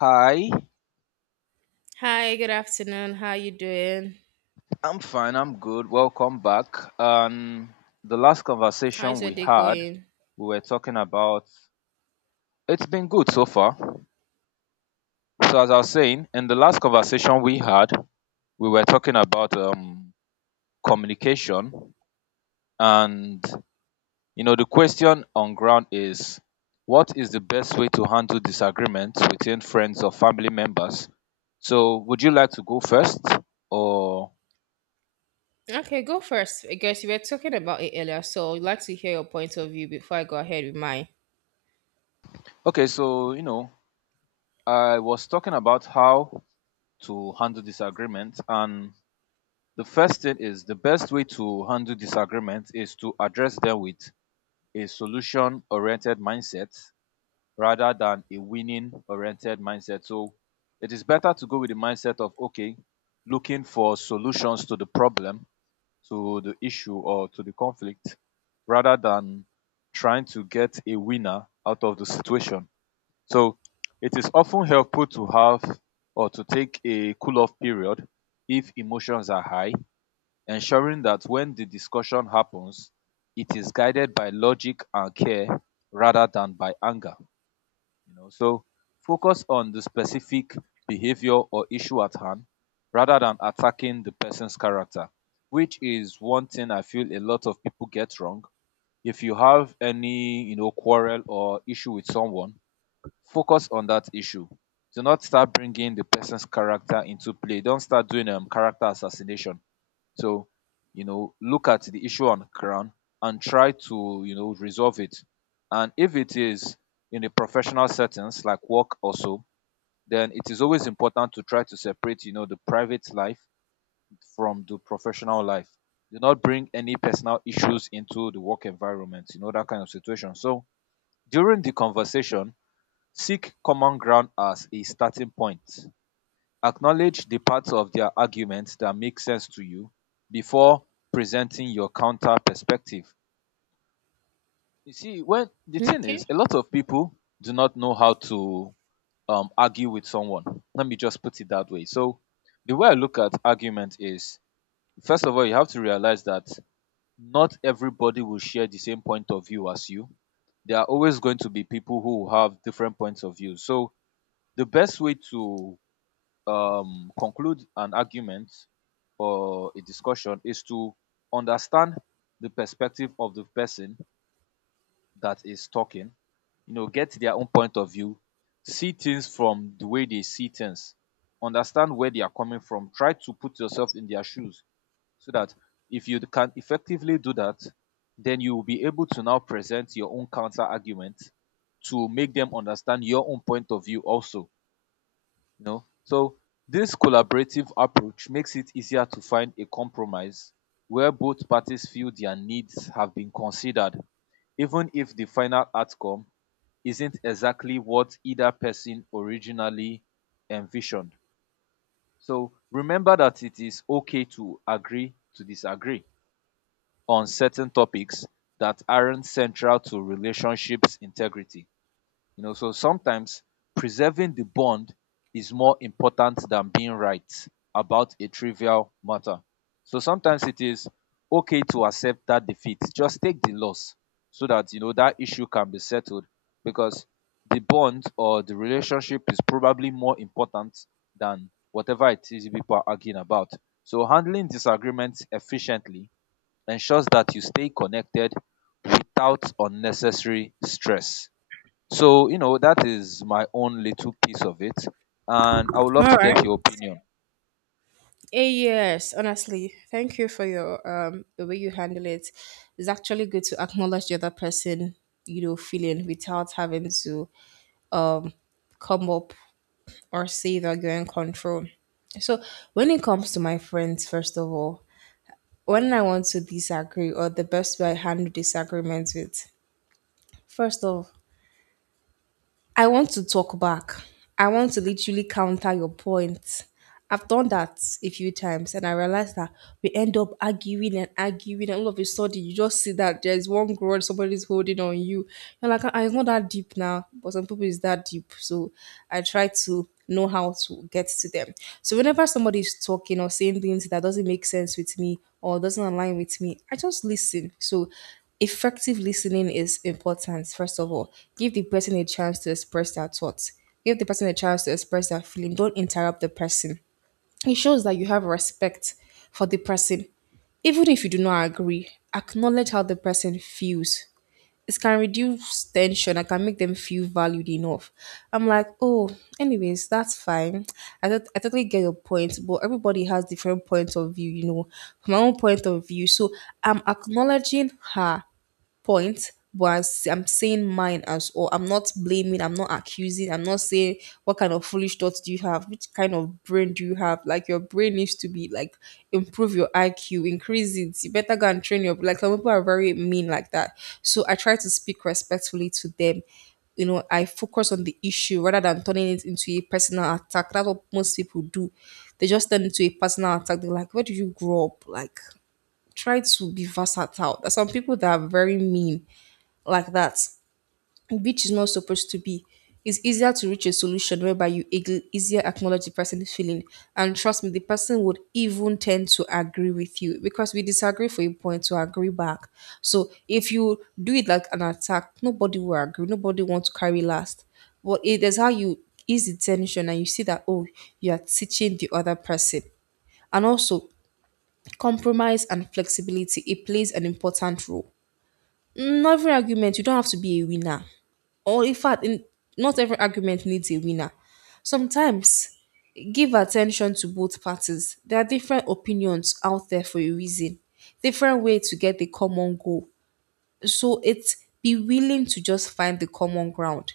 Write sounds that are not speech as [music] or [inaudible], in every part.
Hi, Hi, good afternoon. How you doing? I'm fine. I'm good. Welcome back. The last conversation How's your we day had, going? we were talking about, it's been good so far. So as I was saying, in the last conversation we had, we were talking about communication, and you know the question on ground is, what is the best way to handle disagreements between friends or family members? So would you like to go first, or? Okay, go first. I guess you were talking about it earlier, so I'd like to hear your point of view before I go ahead with mine. Okay. So you know I was talking about how to handle disagreement, and the first thing is the best way to handle disagreement is to address them with a solution oriented mindset rather than a winning oriented mindset. So it is better to go with the mindset of, okay, looking for solutions to the problem, to the issue, or to the conflict rather than trying to get a winner out of the situation. So it is often helpful to have or to take a cool off period if emotions are high, ensuring that when the discussion happens, it is guided by logic and care rather than by anger. So focus on the specific behavior or issue at hand rather than attacking the person's character, which is one thing I feel a lot of people get wrong. If you have any quarrel or issue with someone, focus on that issue. Do not start bringing the person's character into play. Don't start doing character assassination. So look at the issue on ground and try to resolve it. And if it is in a professional settings like work also, then it is always important to try to separate the private life from the professional life. Do not bring any personal issues into the work environment, you know, that kind of situation. So during the conversation, seek common ground as a starting point. Acknowledge the parts of their argument that make sense to you before presenting your counter perspective. You see, when the Hmm? thing Okay. is, a lot of people do not know how to argue with someone. Let me just put it that way. So, the way I look at argument is, first of all, you have to realize that not everybody will share the same point of view as you. There are always going to be people who have different points of view. So, the best way to conclude an argument or a discussion is to understand the perspective of the person that is talking, get their own point of view, see things from the way they see things, understand where they are coming from, try to put yourself in their shoes, so that if you can effectively do that, then you will be able to now present your own counter argument to make them understand your own point of view also. So this collaborative approach makes it easier to find a compromise where both parties feel their needs have been considered, even if the final outcome isn't exactly what either person originally envisioned. So remember that it is okay to agree to disagree on certain topics that aren't central to relationships integrity. So sometimes preserving the bond is more important than being right about a trivial matter. So sometimes it is okay to accept that defeat. Just take the loss so that you know that issue can be settled because the bond or the relationship is probably more important than whatever it is people are arguing about. So handling disagreements efficiently ensures that you stay connected without unnecessary stress. So that is my own little piece of it, and I would love All to right. get your opinion. Yes, honestly, thank you for your the way you handle it. It's actually good to acknowledge the other person, you know, feeling without having to come up or say that you're in control. So when it comes to my friends, first of all, when I want to disagree or the best way I handle disagreements with, first off, I want to talk back. I want to literally counter your point. I've done that a few times, and I realized that we end up arguing and arguing, and all of a sudden you just see that there's one grudge somebody's holding on you. You're like, "Ah, it's not that deep," now, but some people is that deep. So I try to know how to get to them. So whenever somebody is talking or saying things that doesn't make sense with me or doesn't align with me, I just listen. So effective listening is important, first of all. Give the person a chance to express their thoughts. Give the person a chance to express their feeling. Don't interrupt the person. It shows that you have respect for the person. Even if you do not agree, acknowledge how the person feels. It can reduce tension. I can make them feel valued enough. I'm like, oh, anyways, that's fine. I totally get your point, but everybody has different points of view, you know, from my own point of view. So I'm acknowledging her point, but I'm saying mine. As or I'm not blaming, I'm not accusing, I'm not saying what kind of foolish thoughts do you have, which kind of brain do you have? Like your brain needs to be like improve your IQ, increase it. You better go and train your like some people are very mean like that. So I try to speak respectfully to them, you know, I focus on the issue rather than turning it into a personal attack. That's what most people do. They just turn into a personal attack. They're like, where do you grow up? Like, try to be versatile. There's some people that are very mean like that, which is not supposed to be. It's easier to reach a solution whereby easier acknowledge the person's feeling. And trust me, the person would even tend to agree with you, because we disagree for a point to agree back. So if you do it like an attack, nobody will agree. Nobody wants to carry last. But it is how you ease the tension, and you see that, oh, you are teaching the other person. And also, compromise and flexibility, it plays an important role. Not every argument, you don't have to be a winner, or in fact, in not every argument needs a winner. Sometimes give attention to both parties. There are different opinions out there for a reason, different way to get the common goal. So it's be willing to just find the common ground,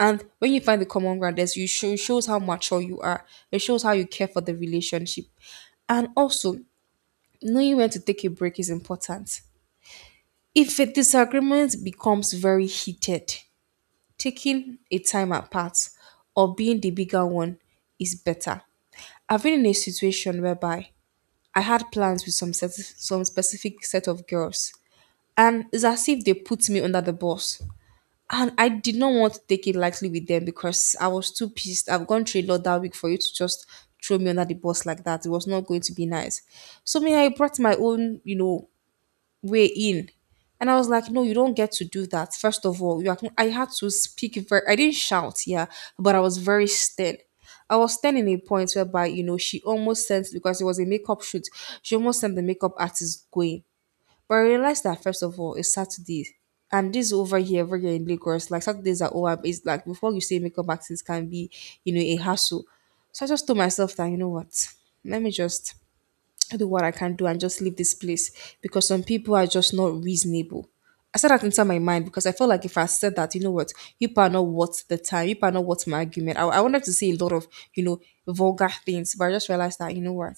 and when you find the common ground, there's you show, it shows how mature you are. It shows how you care for the relationship. And also, knowing when to take a break is important. If a disagreement becomes very heated, taking a time apart or being the bigger one is better. I've been in a situation whereby I had plans with some specific set of girls, and it's as if they put me under the bus. And I did not want to take it lightly with them because I was too pissed. I've gone through a lot that week for you to just throw me under the bus like that. It was not going to be nice. So me, I brought my own, you know, way in. And I was like, no, you don't get to do that. First of all, you are, I had to speak very, I didn't shout, yeah, but I was very stern. I was stern in a point whereby, you know, she almost sent, because it was a makeup shoot, she almost sent the makeup artist going. But I realized that, first of all, it's Saturday. And this over here in Lagos, like Saturdays are over. It's like before you say makeup artist can be, you know, a hassle. So I just told myself that, you know what, let me just I do what I can do and just leave this place, because some people are just not reasonable. I said that inside my mind, because I felt like if I said that, you know what, you are not worth the time, you are not worth my argument. I wanted to say a lot of, you know, vulgar things, but I just realized that, you know what,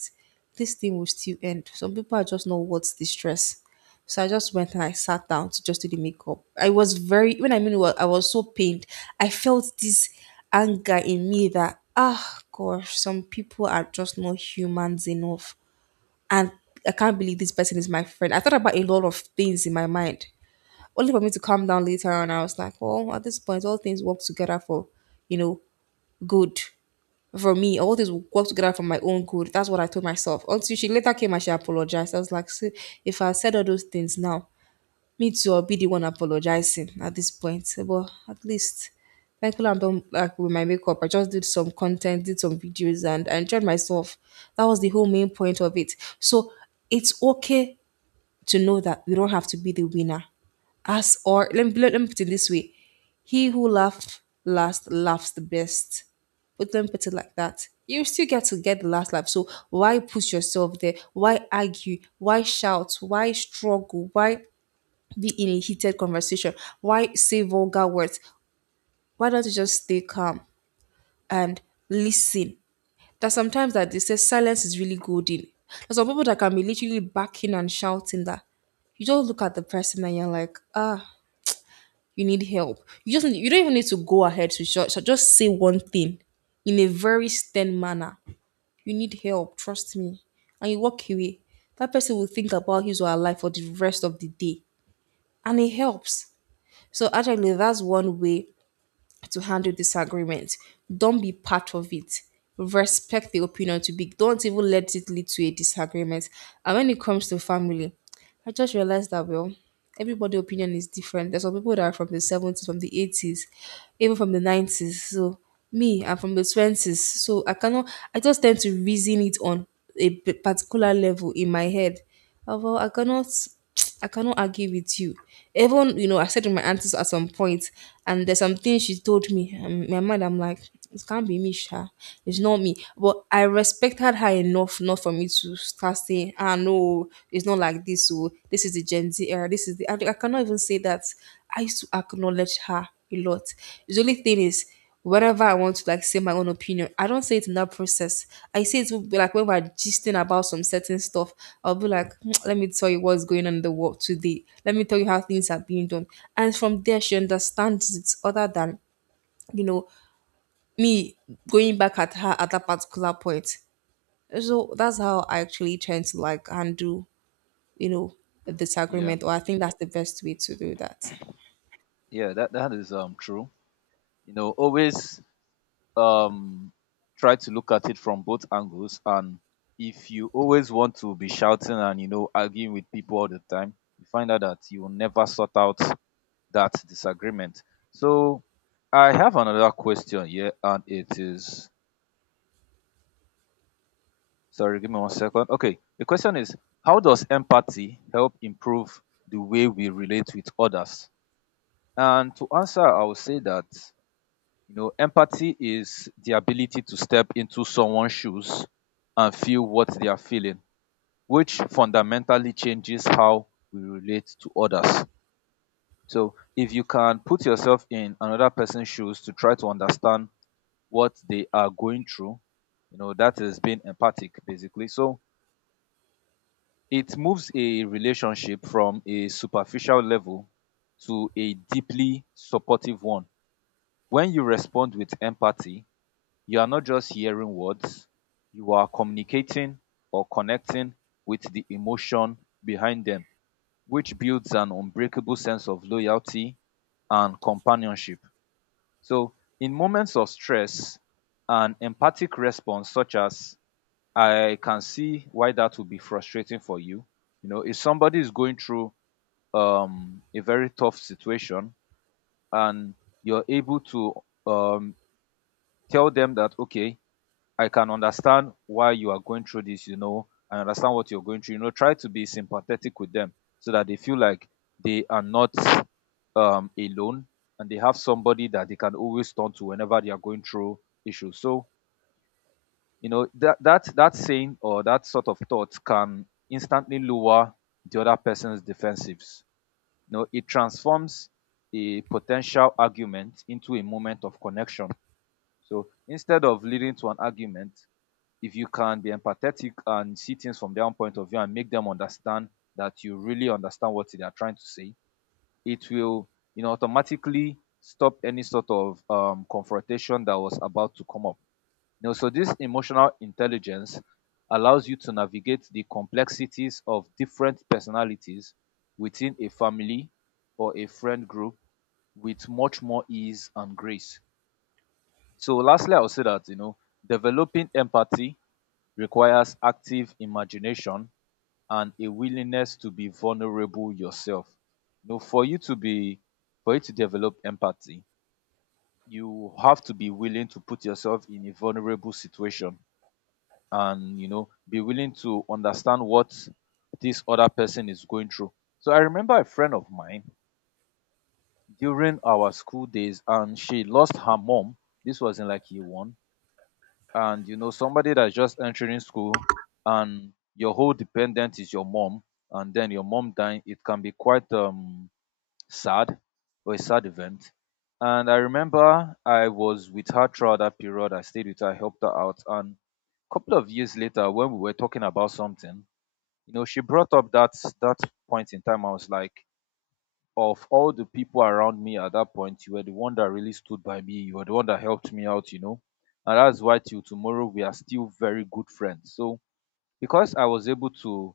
this thing will still end. Some people are just not worth the stress. So I just went and I sat down to just do the makeup. I was very, when I mean, well, I was so pained. I felt this anger in me that, ah, gosh, some people are just not humans enough, and I can't believe this person is my friend. I thought about a lot of things in my mind, only for me to calm down later on. I was like, well, at this point, all things work together for, you know, good for me. All things work together for my own good. That's what I told myself. Until she later came and she apologized. I was like, see, if I said all those things now, me too, I'll be the one apologizing at this point. But at least, thankfully, I'm done like with my makeup. I just did some content, did some videos, and I enjoyed myself. That was the whole main point of it. So it's okay to know that we don't have to be the winner. As or let me put it this way: he who laughs last laughs the best, but let me put it like that. You still get to get the last laugh. So why push yourself there? Why argue? Why shout? Why struggle? Why be in a heated conversation? Why say vulgar words? Why don't you just stay calm and listen? That sometimes that they say silence is really golden. There's some people that can be literally backing and shouting that you just look at the person and you're like, ah, you need help. You don't even need to go ahead to shout. So just say one thing in a very stern manner. You need help, trust me. And you walk away. That person will think about his or her life for the rest of the day. And it helps. So actually that's one way to handle disagreement. Don't be part of it. Respect the opinion to be. Don't even let it lead to a disagreement. And when it comes to family, I just realized that well, everybody' opinion is different. There's some people that are from the 70s, from the 80s, even from the 90s. So me, I'm from the 20s. So I cannot. I just tend to reason it on particular level in my head. Well, I cannot. I cannot argue with you. Even you know, I said to my aunties at some point, and there's something she told me. And in my mind, I'm like, it can't be me, Sha. It's not me. But I respected her enough, not for me to start saying, ah, no, it's not like this. So this is the Gen Z era. This is the. I cannot even say that. I used to acknowledge her a lot. The only thing is whatever I want to like say my own opinion, I don't say it in that process. I say it would be like when we're gisting about some certain stuff. I'll be like, "Mm, let me tell you what's going on in the world today. Let me tell you how things are being done." And from there she understands it, other than, you know, me going back at her at that particular point. So that's how I actually tend to like handle, you know, a Yeah, disagreement. Or I think that's the best way to do that. yeah, that is true. Always um try to look at it from both angles, and if you always want to be shouting and arguing with people all the time, you find out that you will never sort out that disagreement. So, I have another question here, and it is, sorry, give me one second. Okay, the question is, how does empathy help improve the way we relate with others? And to answer, I would say that you know empathy is the ability to step into someone's shoes and feel what they are feeling, which fundamentally changes how we relate to others. So if you can put yourself in another person's shoes to try to understand what they are going through, you know that is being empathic basically. So it moves a relationship from a superficial level to a deeply supportive one. When you respond with empathy, you are not just hearing words, you are communicating or connecting with the emotion behind them, which builds an unbreakable sense of loyalty and companionship. So, in moments of stress, an empathic response such as, I can see why that would be frustrating for you. If somebody is going through a very tough situation and you're able to um, tell them that, okay, I can understand why you are going through this, I understand what you're going through, try to be sympathetic with them so that they feel like they are not alone and they have somebody that they can always turn to whenever they are going through issues. So, you know that that saying or that sort of thought can instantly lower the other person's defensives. You know it transforms a potential argument into a moment of connection. So instead of leading to an argument, if you can be empathetic and see things from their own point of view and make them understand that you really understand what they are trying to say, it will automatically stop any sort of confrontation that was about to come up now. So this emotional intelligence allows you to navigate the complexities of different personalities within a family or a friend group with much more ease and grace. So lastly, I'll say that developing empathy requires active imagination and a willingness to be vulnerable yourself. You know, for you to be for you to develop empathy, you have to be willing to put yourself in a vulnerable situation and be willing to understand what this other person is going through. So I remember a friend of mine during our school days, and she lost her mom. This was in like year one, and you know somebody that's just entering school, and your whole dependent is your mom, and then your mom dying. It can be quite sad, or a sad event. And I remember I was with her throughout that period. I stayed with her, helped her out, and a couple of years later, when we were talking about something, you know she brought up that point in time. I was like, of all the people around me at that point, you were the one that really stood by me. You were the one that helped me out, you know. And that's why till tomorrow we are still very good friends. So because I was able to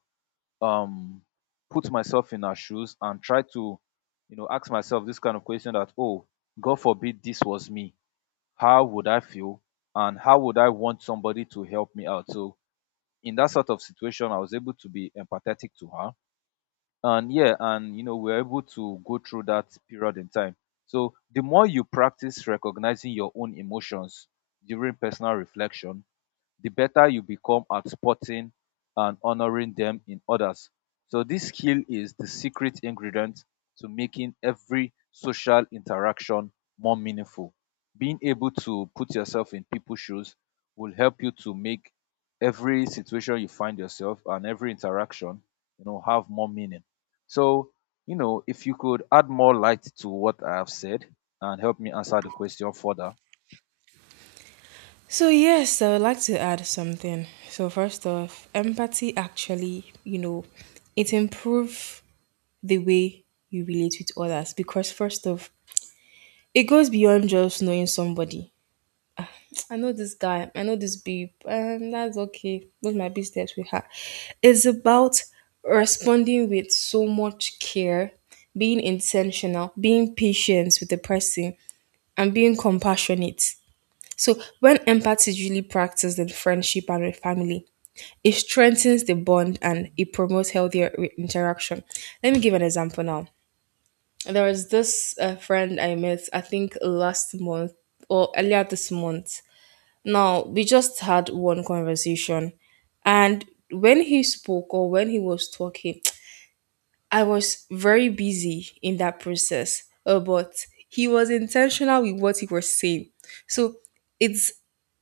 um put myself in her shoes and try to ask myself this kind of question that, oh, God forbid this was me, how would I feel, and how would I want somebody to help me out. So in that sort of situation, I was able to be empathetic to her. And yeah, and you know we're able to go through that period in time. So the more you practice recognizing your own emotions during personal reflection, the better you become at spotting and honoring them in others. So this skill is the secret ingredient to making every social interaction more meaningful. Being able to put yourself in people's shoes will help you to make every situation you find yourself and every interaction, have more meaning. So, if you could add more light to what I have said and help me answer the question further. So yes, I would like to add something. So first off, empathy actually, you know, it improves the way you relate with others, because first off, it goes beyond just knowing somebody. I know this guy, I know this babe, that's okay. Those my business with her. It's about responding with so much care, being intentional, being patient with the person, and being compassionate. So when empathy is really practiced in friendship and with family, it strengthens the bond and it promotes healthier interaction. Let me give an example now. There was this friend I met, I think last month or earlier this month. Now, we just had one conversation, and when he spoke or when he was talking, I was very busy in that process, but he was intentional with what he was saying. So it's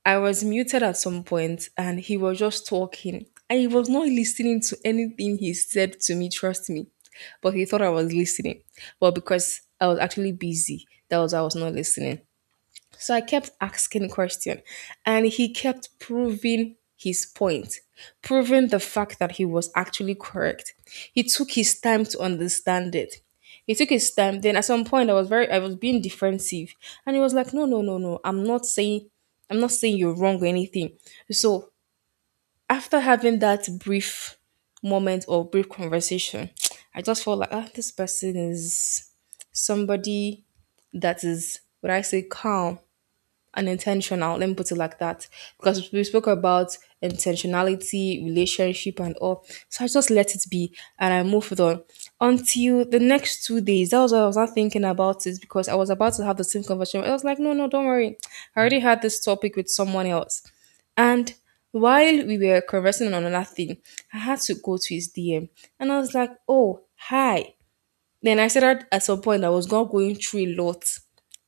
I was muted at some point and he was just talking and he was not listening to anything he said to me, trust me. But he thought I was listening. But because I was actually busy, that was why I was not listening. So I kept asking questions, and he kept proving his point, proving the fact that he was actually correct. He took his time to understand it. He took his time. Then at some point I was being defensive and he was like, "No, no, no, no. I'm not saying you're wrong or anything." So, after having that brief moment or brief conversation, [tsk] I just felt like, "Ah, this person is somebody that is, would I say, calm unintentional. Let me put it like that. Because we spoke about intentionality, relationship, and all." So I just let it be and I moved on until the next 2 days. That was what I was not thinking about it because I was about to have the same conversation. I was like, no, no, don't worry. I already had this topic with someone else. And while we were conversing on another thing, I had to go to his DM and I was like, oh, hi. Then I said started at some point I was not going through a lot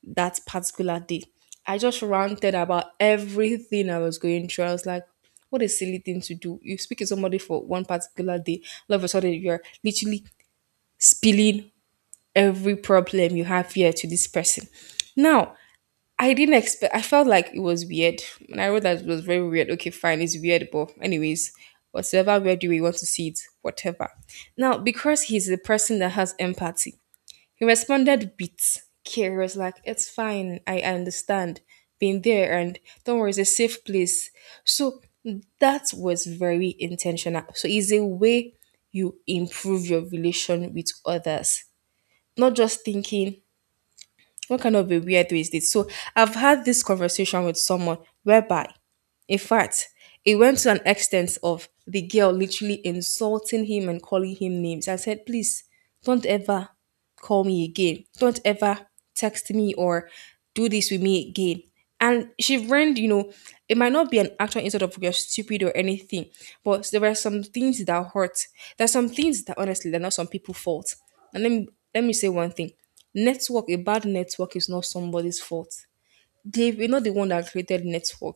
that particular day. I just ranted about everything I was going through. I was like, what a silly thing to do. You speak to somebody for one particular day, all of a sudden you're literally spilling every problem you have here to this person. Now, I didn't expect I felt like it was weird. When I wrote that, it was very weird. Okay, fine, it's weird, but anyways, whatever weird way you want to see it, whatever. Now, because he's the person that has empathy, he responded with care. He was like, "It's fine. I understand. Been there and don't worry, it's a safe place." So that was very intentional. So it's a way you improve your relation with others. Not just thinking, what kind of a weirdo is this? So I've had this conversation with someone whereby, in fact, it went to an extent of the girl literally insulting him and calling him names. I said, please don't ever call me again. Don't ever text me or do this with me again. And she learned, you know, it might not be an actual insult of you're stupid or anything, but there were some things that hurt. There's some things that honestly they're not some people's fault. And let me say one thing. Network, a bad network is not somebody's fault, they were not the one that created network.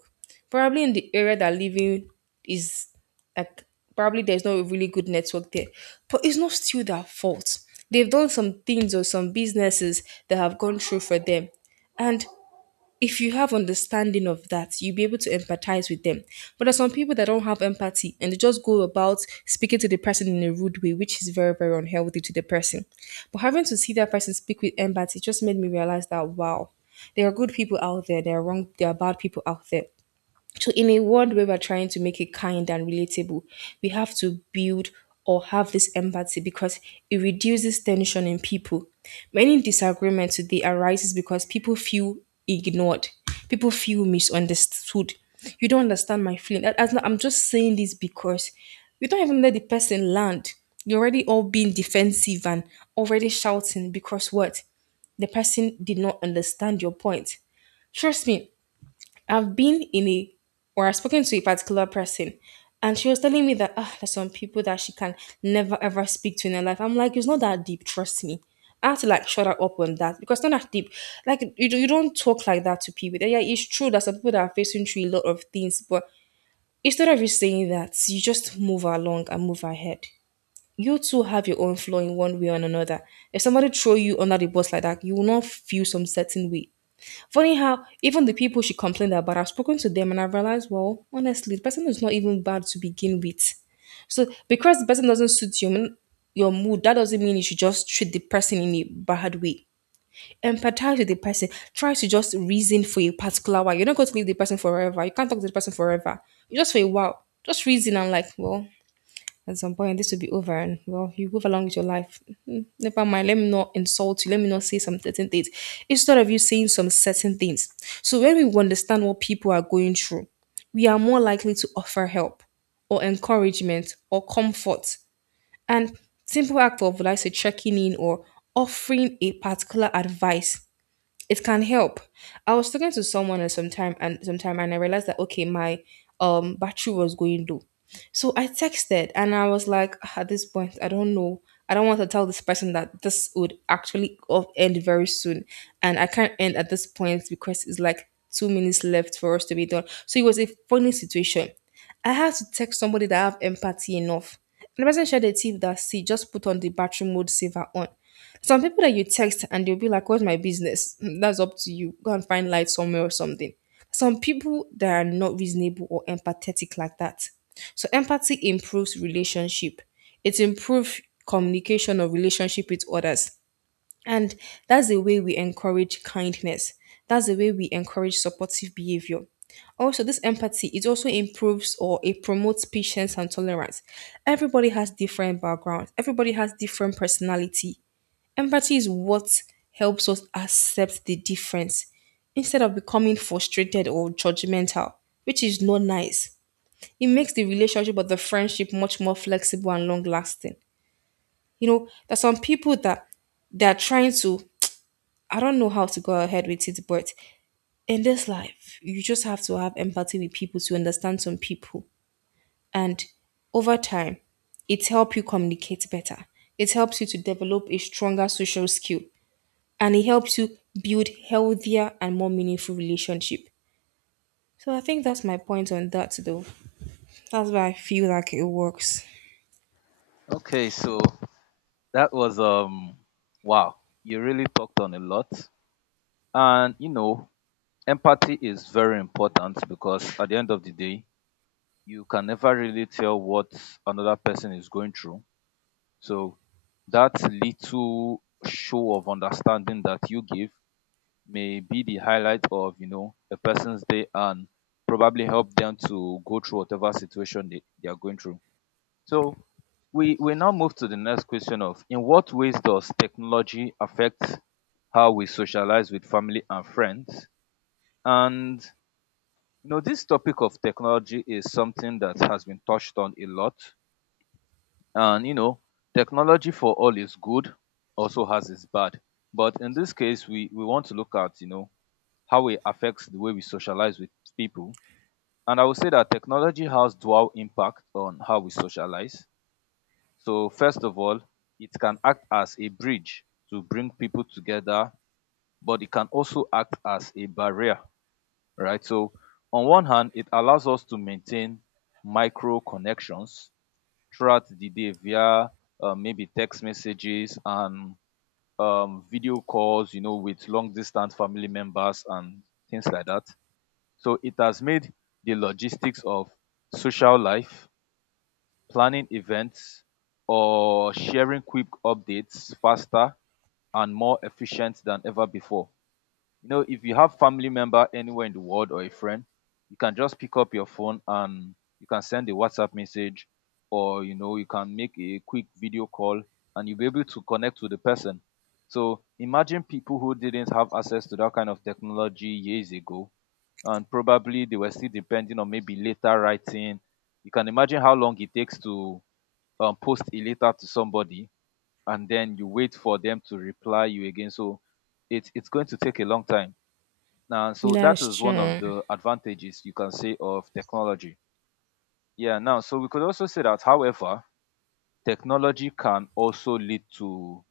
Probably in the area that living is like probably there's not a really good network there. But it's not still their fault. They've done some things or some businesses that have gone through for them. And if you have understanding of that, you'll be able to empathize with them. But there's some people that don't have empathy and they just go about speaking to the person in a rude way, which is very, very unhealthy to the person. But having to see that person speak with empathy just made me realize that wow, there are good people out there, there are wrong, there are bad people out there. So, in a world where we're trying to make it kind and relatable, we have to build or have this empathy because it reduces tension in people. Many disagreements today arises because people feel ignored, people feel misunderstood. You don't understand my feeling. That- that's not- I'm just saying this because you don't even let the person land. You're already all being defensive and already shouting because what? The person did not understand your point. Trust me, I've been in a or I've spoken to a particular person and she was telling me that ah, there's some people that she can never ever speak to in her life. I'm like, it's not that deep, trust me. I had to like shut her up on that because it's not that deep. Like you, you don't talk like that to people. Yeah, yeah, it's true that some people that are facing through a lot of things, but instead of you saying that, you just move along and move ahead. You too have your own flaw in one way or another. If somebody throw you under the bus like that, you will not feel some certain way. Funny how even the people she complained about, I've spoken to them and I've realized, well, honestly, the person is not even bad to begin with. So because the person doesn't suit your mood, that doesn't mean you should just treat the person in a bad way. Empathize with the person. Try to just reason for a particular while. You're not going to leave the person forever. You can't talk to the person forever. Just for a while. Just reason and like, well, at some point this will be over and well you move along with your life. Mm, never mind, let me not insult you, let me not say some certain things instead of you saying some certain things. So when we understand what people are going through, we are more likely to offer help or encouragement or comfort, and simple act of like say checking in or offering a particular advice, it can help. I was talking to someone at some time and sometime and I realized that okay, my battery was going low. So I texted and I was like, "Ah, at this point, I don't know. I don't want to tell this person that this would actually end very soon. And I can't end at this point because it's like 2 minutes left for us to be done." So it was a funny situation. I had to text somebody that I have empathy enough. And the person shared a tip that she just put on the battery mode saver on. Some people that you text and they'll be like, "What's my business? [laughs] That's up to you. Go and find light somewhere or something." Some people that are not reasonable or empathetic like that. So empathy improves relationship. It improves communication or relationship with others. And that's the way we encourage kindness. That's the way we encourage supportive behavior. Also, this empathy, it also improves or it promotes patience and tolerance. Everybody has different backgrounds. Everybody has different personality. Empathy is what helps us accept the difference instead of becoming frustrated or judgmental, which is not nice. It makes the relationship or the friendship much more flexible and long lasting. You know, there's some people that they're trying to, I don't know how to go ahead with it, but in this life, you just have to have empathy with people to understand some people. And over time, it helps you communicate better. It helps you to develop a stronger social skill, and it helps you build healthier and more meaningful relationship. So I think that's my point on that though. That's why I feel like it works. Okay, so that was wow. You really talked on a lot. And empathy is very important because at the end of the day, you can never really tell what another person is going through. So that little show of understanding that you give may be the highlight of a person's day and probably help them to go through whatever situation they are going through. So we now move to the next question of, in what ways does technology affect how we socialize with family and friends? And this topic of technology is something that has been touched on a lot. And technology for all is good, also has its bad. But in this case, we want to look at, how it affects the way we socialize with people. And I would say that technology has dual impact on how we socialize. So first of all, it can act as a bridge to bring people together, but it can also act as a barrier, right? So on one hand, it allows us to maintain micro connections throughout the day via maybe text messages and video calls, you know, with long distance family members and things like that. So it has made the logistics of social life, planning events, or sharing quick updates faster and more efficient than ever before. You know, if you have family member anywhere in the world or a friend, you can just pick up your phone and you can send a WhatsApp message, or you know, you can make a quick video call and you'll be able to connect with the person. So imagine people who didn't have access to that kind of technology years ago, and probably they were still depending on maybe later writing. You can imagine how long it takes to post a letter to somebody and then you wait for them to reply you again, so it's going to take a long time now. So that That's is one of true. the advantages you can say of technology. Yeah, now so we could also say that, however, technology can also lead to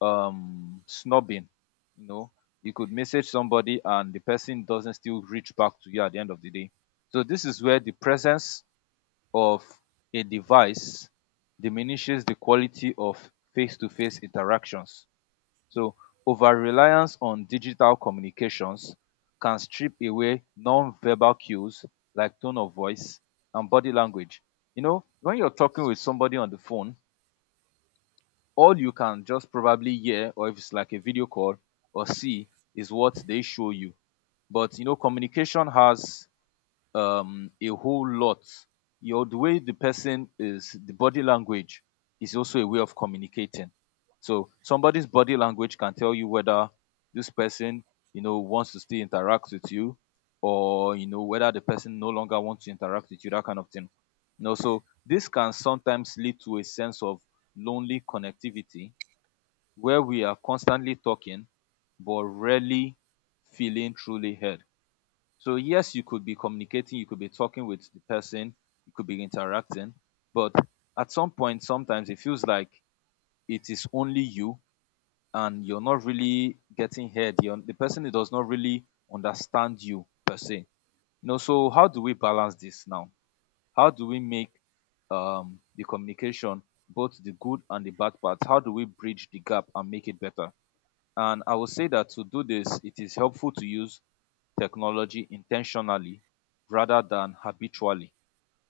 snubbing, you know, you could message somebody and the person doesn't still reach back to you at the end of the day. So this is where the presence of a device diminishes the quality of face-to-face interactions. So over-reliance on digital communications can strip away non-verbal cues like tone of voice and body language. You know, when you're talking with somebody on the phone, all you can just probably hear, or if it's like a video call or see, is what they show you. But you know, communication has a whole lot. Your the way the person is, the body language is also a way of communicating. So somebody's body language can tell you whether this person, you know, wants to still interact with you, or you know whether the person no longer wants to interact with you, that kind of thing. You know, so this can sometimes lead to a sense of lonely connectivity, where we are constantly talking but rarely feeling truly heard. So yes, you could be communicating, you could be talking with the person, you could be interacting, but at some point, sometimes it feels like it is only you and you're not really getting heard. You're, the person does not really understand you per se. You know, so how do we balance this now? How do we make the communication, both the good and the bad parts, how do we bridge the gap and make it better? And I will say that to do this, it is helpful to use technology intentionally rather than habitually.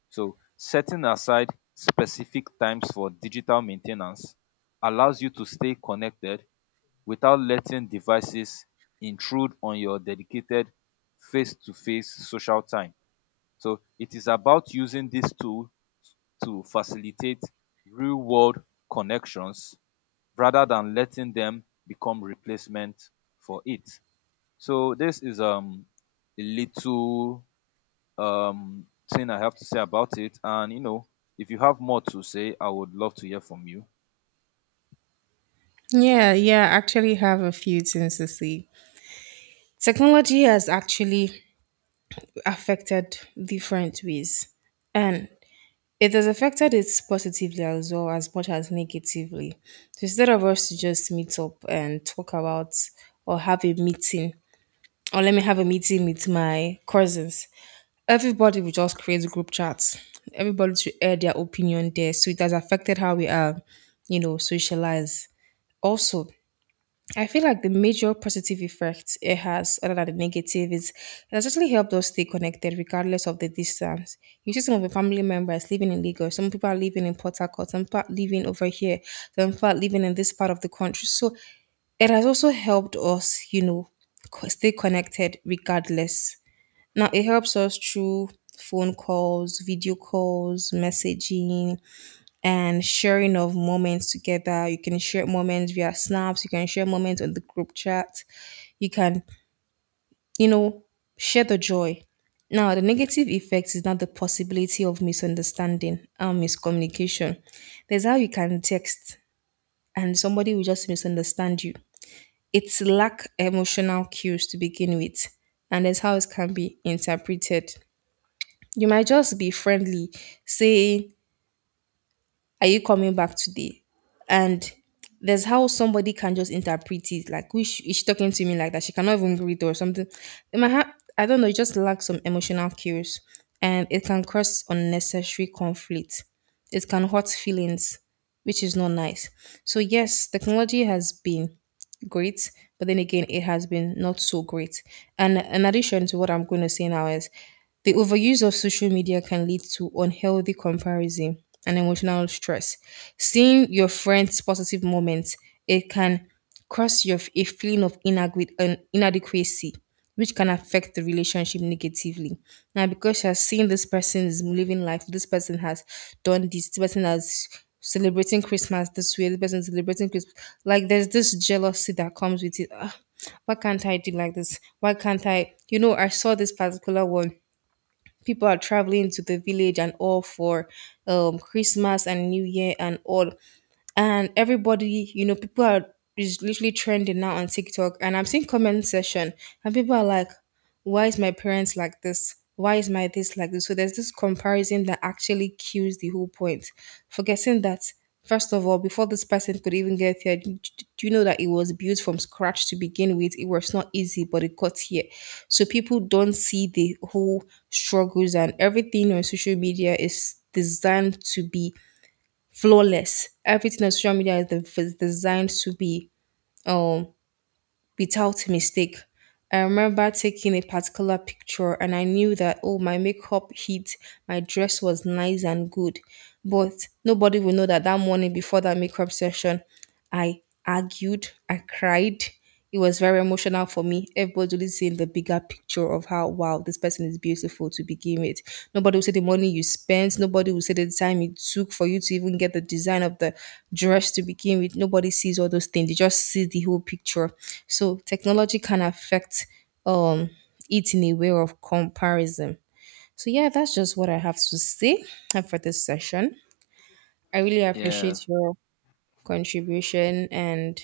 So, setting aside specific times for digital maintenance allows you to stay connected without letting devices intrude on your dedicated face to face social time. So, it is about using this tool to facilitate real world connections rather than letting them become replacement for it. So this is a little um thing I have to say about it. And you know, if you have more to say, I would love to hear from you. Yeah, yeah, I actually have a few things to say. Technology has actually affected different ways, and it has affected it positively as well as much as negatively. So instead of us to just meet up and talk about or have a meeting, or let me have a meeting with my cousins, everybody will just create group chats. Everybody to air their opinion there. So it has affected how we are, you know, socialize. Also, I feel like the major positive effect it has, other than the negative, is it has actually helped us stay connected regardless of the distance. You see, some of the family members living in Lagos, some people are living in Port Harcourt, some people are living over here, some people are living in this part of the country. So it has also helped us, you know, stay connected regardless. Now it helps us through phone calls, video calls, messaging, and sharing of moments together. You can share moments via snaps, you can share moments on the group chat, you can, you know, share the joy. Now, the negative effect is not the possibility of misunderstanding and miscommunication. There's how you can text and somebody will just misunderstand you. It's lack emotional cues to begin with, and that's how it can be interpreted. You might just be friendly, say, "Are you coming back today?" And there's how somebody can just interpret it. Like, which is she talking to me like that? She cannot even greet or something. They might have, I don't know, it just lacks some emotional cues and it can cause unnecessary conflict. It can hurt feelings, which is not nice. So, yes, technology has been great, but then again it has been not so great. And in addition to what I'm going to say now is the overuse of social media can lead to unhealthy comparison and emotional stress. Seeing your friends positive moments, it can cause your a feeling of inadequacy, which can affect the relationship negatively. Now, because she has seen this person is living life, this person has done this, this person has celebrating Christmas this way, this person is celebrating Christmas. Like, there's this jealousy that comes with it. Ah, why can't I do like this? Why can't I? You know, I saw this particular one. People are traveling to the village and all for Christmas and New Year and all, and everybody, you know, people are is literally trending now on TikTok and I'm seeing comment session, and people are like, why is my parents like this, why is my this like this? So there's this comparison that actually kills the whole point, forgetting that first of all before this person could even get here, do you know that it was built from scratch to begin with? It was not easy but it got here. So people don't see the whole struggles, and everything on social media is designed to be flawless. Everything on social media is, the, is designed to be um without mistake. I remember taking a particular picture and I knew that oh my makeup hit, my dress was nice and good, but nobody will know that that morning before that makeup session I argued, I cried. It was very emotional for me. Everybody was seeing the bigger picture of how wow this person is beautiful to begin with. Nobody will say the money you spent. Nobody will say the time it took for you to even get the design of the dress to begin with. Nobody sees all those things. They just see the whole picture. So technology can affect um it in a way of comparison. So yeah, that's just what I have to say for this session. I really Yeah, appreciate your contribution, and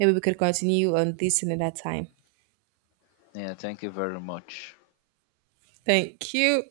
maybe we could continue on this another time. yeah, thank you very much. Thank you.